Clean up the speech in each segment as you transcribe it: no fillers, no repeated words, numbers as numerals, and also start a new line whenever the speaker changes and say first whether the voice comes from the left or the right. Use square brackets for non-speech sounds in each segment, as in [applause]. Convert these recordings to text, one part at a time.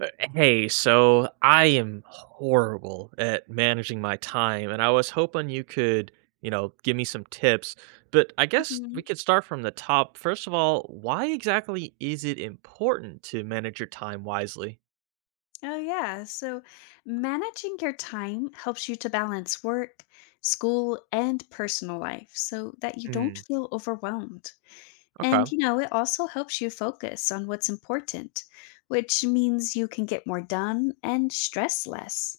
right: Hey, so I am horrible at managing my time, and I was hoping you could, give me some tips. But I guess
left: hmm
right: we could start from the top. First of all, why exactly is it important to manage your time wisely?
left: Oh, yeah. So managing your time helps you to balance work, school, and personal life so that you don't
right: Hmm.
left: feel overwhelmed.
right: Okay.
left: And, you know, it also helps you focus on what's important, which means you can get more done and stress less.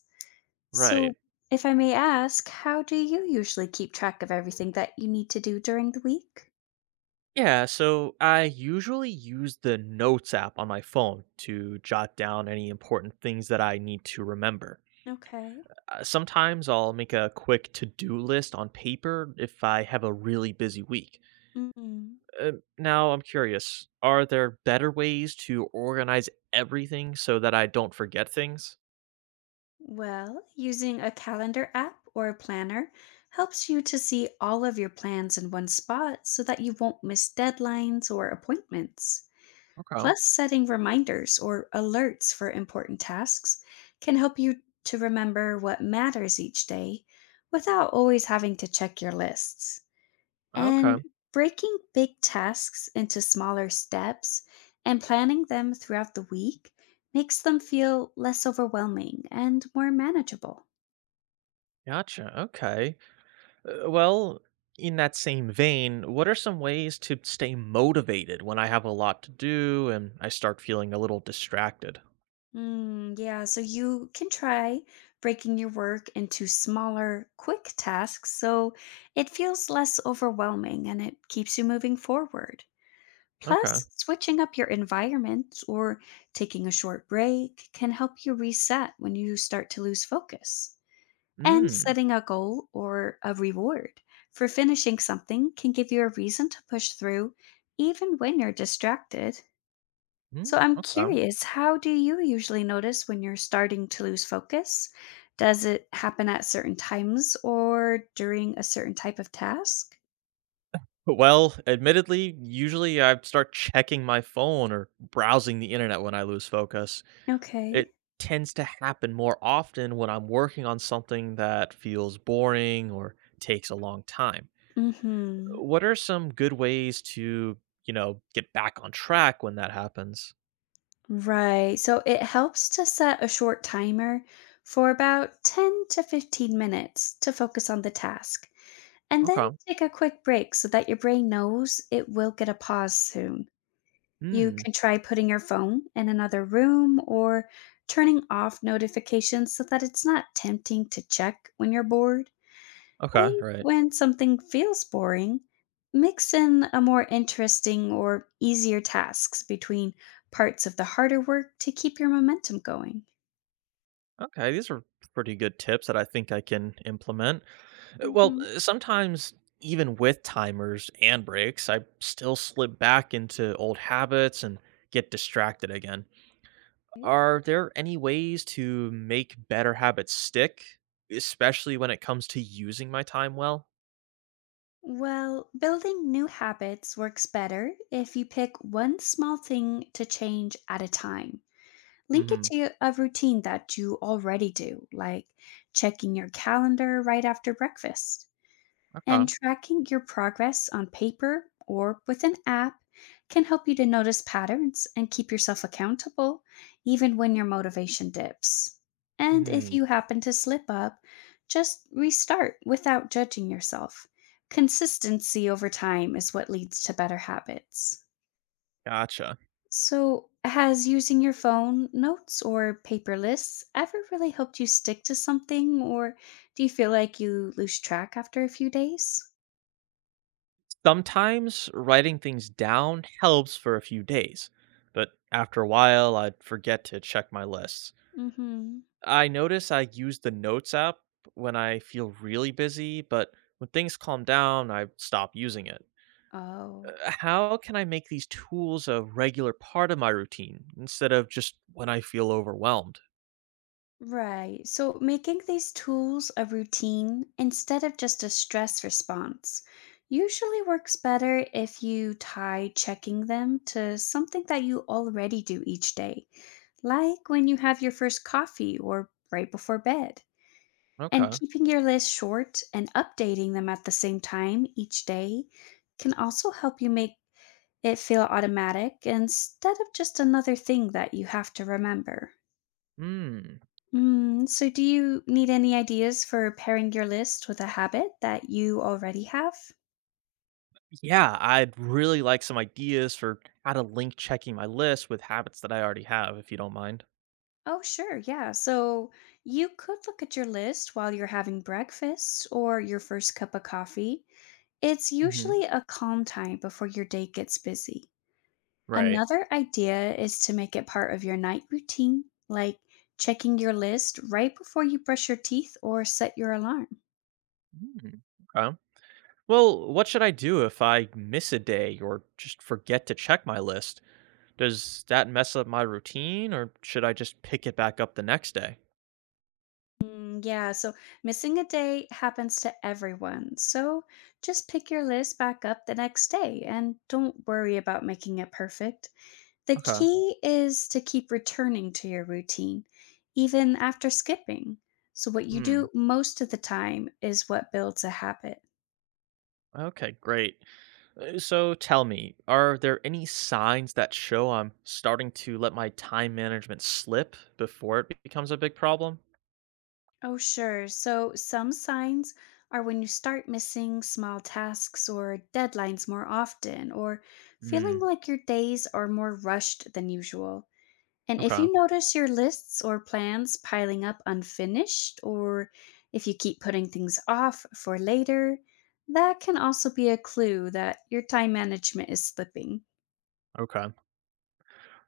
right: Right.
left: So, if I may ask, how do you usually keep track of everything that you need to do during the week?
right: Yeah, so I usually use the Notes app on my phone to jot down any important things that I need to remember.
left: Okay.
right: Sometimes I'll make a quick to do list on paper if I have a really busy week.
left: Mhm.
right: Uh, now, I'm curious are there better ways to organize everything so that I don't forget things?
left: Well, using a calendar app or a planner helps you to see all of your plans in one spot so that you won't miss deadlines or appointments.
right: Okay.
left: Plus, setting reminders or alerts for important tasks can help you to remember what matters each day without always having to check your lists.
right: Okay.
left: And breaking big tasks into smaller steps and planning them throughout the week makes them feel less overwhelming and more manageable.
right: Gotcha. Okay. Well, in that same vein, what are some ways to stay motivated when I have a lot to do and I start feeling a little distracted?
left: Yeah, so you can try breaking your work into smaller, quick tasks so it feels less overwhelming and it keeps you moving forward.
right: Okay.
left: Plus, switching up your environment or taking a short break can help you reset when you start to lose focus. And
right: Mm.
left: setting a goal or a reward for finishing something can give you a reason to push through even when you're distracted. So
right: Mm.
left: I'm
right: Okay.
left: curious, how do you usually notice when you're starting to lose focus? Does it happen at certain times or during a certain type of task?
right: Well, admittedly, usually I start checking my phone or browsing the internet when I lose focus.
left: Okay.
right: It tends to happen more often when I'm working on something that feels boring or takes a long time.
left: Mm-hmm.
right: What are some good ways to, get back on track when that happens?
left: Right. So it helps to set a short timer for about 10 to 15 minutes to focus on the task. And then
right: Okay.
left: take a quick break so that your brain knows it will get a pause soon. You
right: Hmm.
left: can try putting your phone in another room or turning off notifications so that it's not tempting to check when you're bored.
right: Okay.
left: And
right: Right.
left: when something feels boring, mix in a more interesting or easier tasks between parts of the harder work to keep your momentum going.
right: Okay. These are pretty good tips that I think I can implement. Uh, Well,
left: hmm
right: uh, sometimes even with timers and breaks, I still slip back into old habits and get distracted again. Are there any ways to make better habits stick, especially when it comes to using my time well?
left: Well, building new habits works better if you pick one small thing to change at a time. Link it
right: Hmm.
left: to a routine that you already do, like checking your calendar right after breakfast. And
right: Okay.
left: tracking your progress on paper or with an app can help you to notice patterns and keep yourself accountable, even when your motivation dips. And if
right: Hmm.
left: you happen to slip up, just restart without judging yourself. Consistency over time is what leads to better habits.
right: Gotcha.
left: So, has using your phone notes or paper lists ever really helped you stick to something, or do you feel like you lose track after a few days?
right: Sometimes writing things down helps for a few days, but after a while, I'd forget to check my lists.
left: Mm hmm.
right: I notice I use the Notes app when I feel really busy, but when things calm down, I stop using it. Uh,
left: Oh,
right: How can I make these tools a regular part of my routine instead of just when I feel overwhelmed?
left: right. So making these tools a routine instead of just a stress response usually works better if you tie checking them to something that you already do each day, like when you have your first coffee or right before bed. And
right: Okay.
left: keeping your list short and updating them at the same time each day can also help you make it feel automatic instead of just another thing that you have to remember.
right: Hmm.
left: Mm, so, do you need any ideas for pairing your list with a habit that you already have?
right: Yeah, I'd really like some ideas for how to link checking my list with habits that I already have, if you don't mind.
left: Oh, sure, yeah. So, you could look at your list while you're having breakfast or your first cup of coffee. It's
right: Hmm.
left: usually a calm time before your day gets busy.
right: Right.
left: Another idea is to make it part of your night routine, like checking your list right before you brush your teeth or set your alarm.
right: Hmm. Okay. Well, what should I do if I miss a day or just forget to check my list? Does that mess up my routine or should I just pick it back up the next day?
left: Yeah, so missing a day happens to everyone. So just pick your list back up the next day and don't worry about making it perfect. The
right: Okay.
left: key is to keep returning to your routine, even after skipping. So, what you
right: Hmm.
left: do most of the time is what builds a habit.
right: Okay, great. So tell me, are there any signs that show I'm starting to let my time management slip before it becomes a big problem?
left: Oh, sure. So, some signs are when you start missing small tasks or deadlines more often, or feeling
right: Hmm.
left: like your days are more rushed than usual. And if
right: Okay.
left: you notice your lists or plans piling up unfinished, or if you keep putting things off for later, that can also be a clue that your time management is slipping.
right: Okay.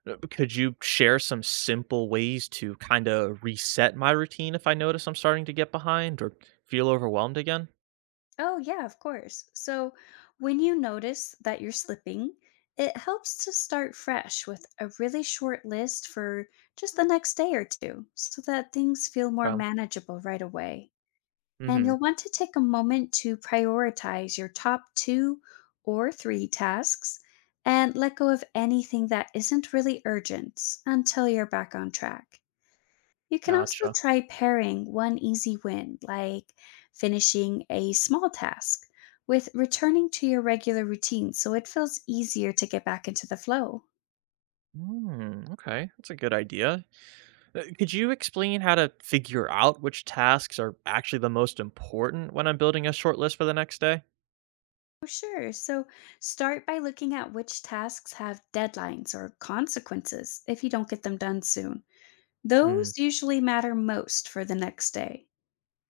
right: Could you share some simple ways to kind of reset my routine if I notice I'm starting to get behind or feel overwhelmed again?
left: Oh, yeah, of course. So when you notice that you're slipping, it helps to start fresh with a really short list for just the next day or two so that things feel more manageable right away. And you'll
right: Mhm.
left: want to take a moment to prioritize your top two or three tasks and let go of anything that isn't really urgent until you're back on track. You can also
right: Gotcha.
left: try pairing one easy win, like finishing a small task, with returning to your regular routine so it feels easier to get back into the flow.
right: Mm, okay, that's a good idea. Could you explain how to figure out which tasks are actually the most important when I'm building a short list for the next day?
left: Oh, sure. So start by looking at which tasks have deadlines or consequences if you don't get them done soon.
right: Hmm.
left: Those usually matter most for the next day.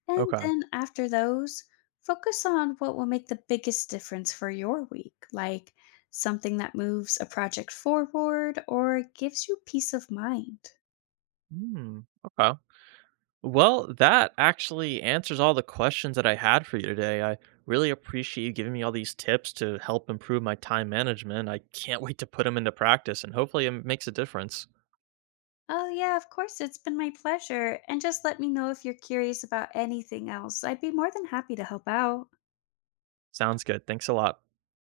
left: And
right: Okay.
left: then after those, focus on what will make the biggest difference for your week, like something that moves a project forward or gives you peace of mind.
right: Hmm. Okay. Well, that actually answers all the questions that I had for you today. I really appreciate you giving me all these tips to help improve my time management. I can't [laughs] wait to put them into practice and hopefully it makes a difference.
left: Oh, yeah, of course, it's been my pleasure. And just let me know if you're curious about anything else. I'd be more than happy to help out.
right: Sounds good. Thanks a lot.